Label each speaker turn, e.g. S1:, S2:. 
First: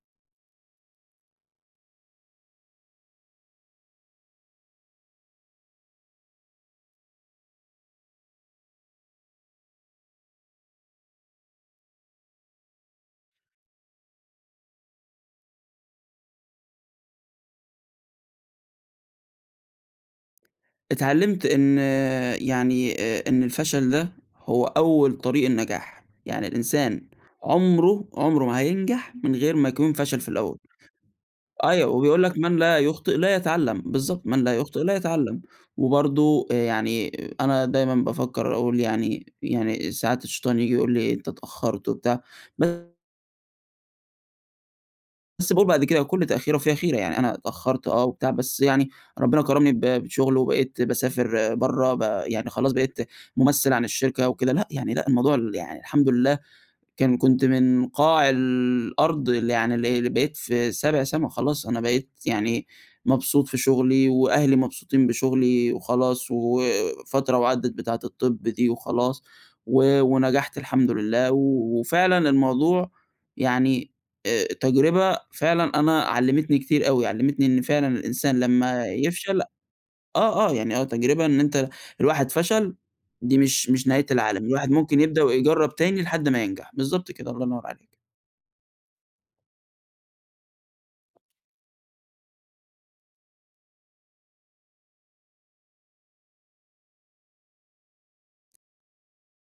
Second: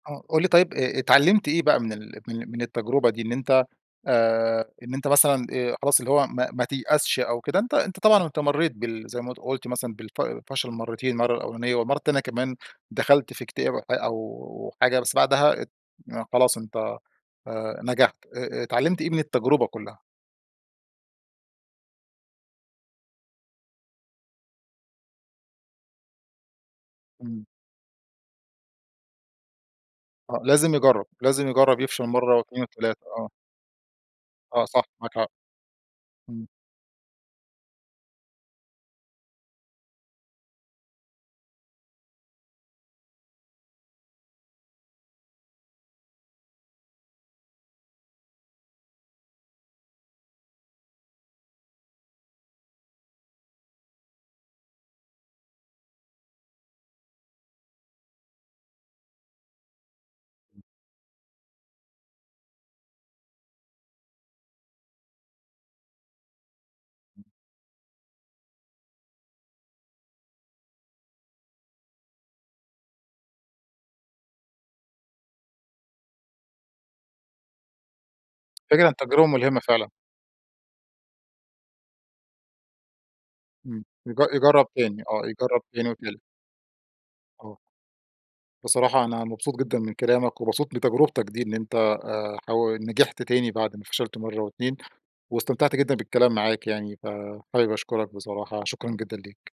S1: آه قُل لي طيّب اتعلمت إيه بقى من ال من من التجربة دي، إن أنت آآ إن أنت مثلًا آآ خلاص اللي هو ما ما تيأسش أو كده. أنت أنت طبعًا أنت مريت بال زي ما قلت مثلًا بالف فشل مرّتين، مرّة الأولانية والمرّة تانية كمان، دخلت في اكتئاب أو حاجة بس بعدها ات خلاص أنت آآ نجحت، ا اتعلمت إيه من التجربة كلّها؟
S2: اتعلمت إن يعني إ إن الفشل ده هو أوّل طريق النجاح، يعني الإنسان
S1: إمم.
S2: عمره عمره ما هينجح من غير ما يكون فشل في
S1: آه
S2: الأوّل.
S1: لازم يجرّب، لازم يجرّب
S2: أيوه
S1: يفشل
S2: وبيقول
S1: مرّة
S2: لك من
S1: و2
S2: لا
S1: و3،
S2: يخطئ
S1: آه.
S2: لا يتعلم، بالضبط من لا
S1: آه
S2: يخطئ
S1: صح
S2: لا
S1: معاك حق.
S2: يتعلم،
S1: إمم.
S2: وبرضه يعني أنا دايمًا بافكّر أقول يعني يعني ساعات الشيطان ييجي يقول لي أنت اتأخرت وبتاع بس باقول بعد كده كل تأخير وفيها خيرة، يعني أنا اتأخرت آه وبتاع بس يعني ربنا كرمني ب بشغل وبقيت باسافر برّه، ب يعني خلاص بقيت ممثّل عن الشركة وكده، لأ يعني لأ الموضوع ال يعني الحمد لله. كان كنت من قاع الأرض اللي يعني اللي اللي بقيت في سابع سما خلاص، أنا بقيت يعني مبسوط في شغلي وأهلي مبسوطين بشغلي، وخلاص وفترة وعدت بتاعة الطب دي وخلاص، و ونجحت الحمد لله وفعلًا الموضوع يعني آآ تجربة فعلًا أنا علمتني كتير أوي، علمتني إن فعلًا الإنسان
S1: فكرة إن
S2: لمّا
S1: التجربة
S2: يفشل
S1: ملهمة فعلًا.
S2: آه، آه، يعني آه تجربة إن أنت الواحد فشل دي مش
S1: امم
S2: مش نهاية
S1: ي
S2: العالم.
S1: يجرب
S2: الواحد ممكن
S1: تاني، آه
S2: يبدأ
S1: يجرب
S2: ويجرّب
S1: تاني
S2: تاني
S1: وتالت.
S2: لحد ما ينجح، بالضبط كده الله
S1: آه.
S2: ينوّر عليك.
S1: بصراحة أنا مبسوط جدًا من كلامك، ومبسوط من تجربتك دي، إن أنت آآ ح نجحت تاني بعد ما فشلت مرّة واتنين، واستمتعت جدًا بالكلام معاك يعني، فحابب أشكرك بصراحة شكرًا جدًا ليك.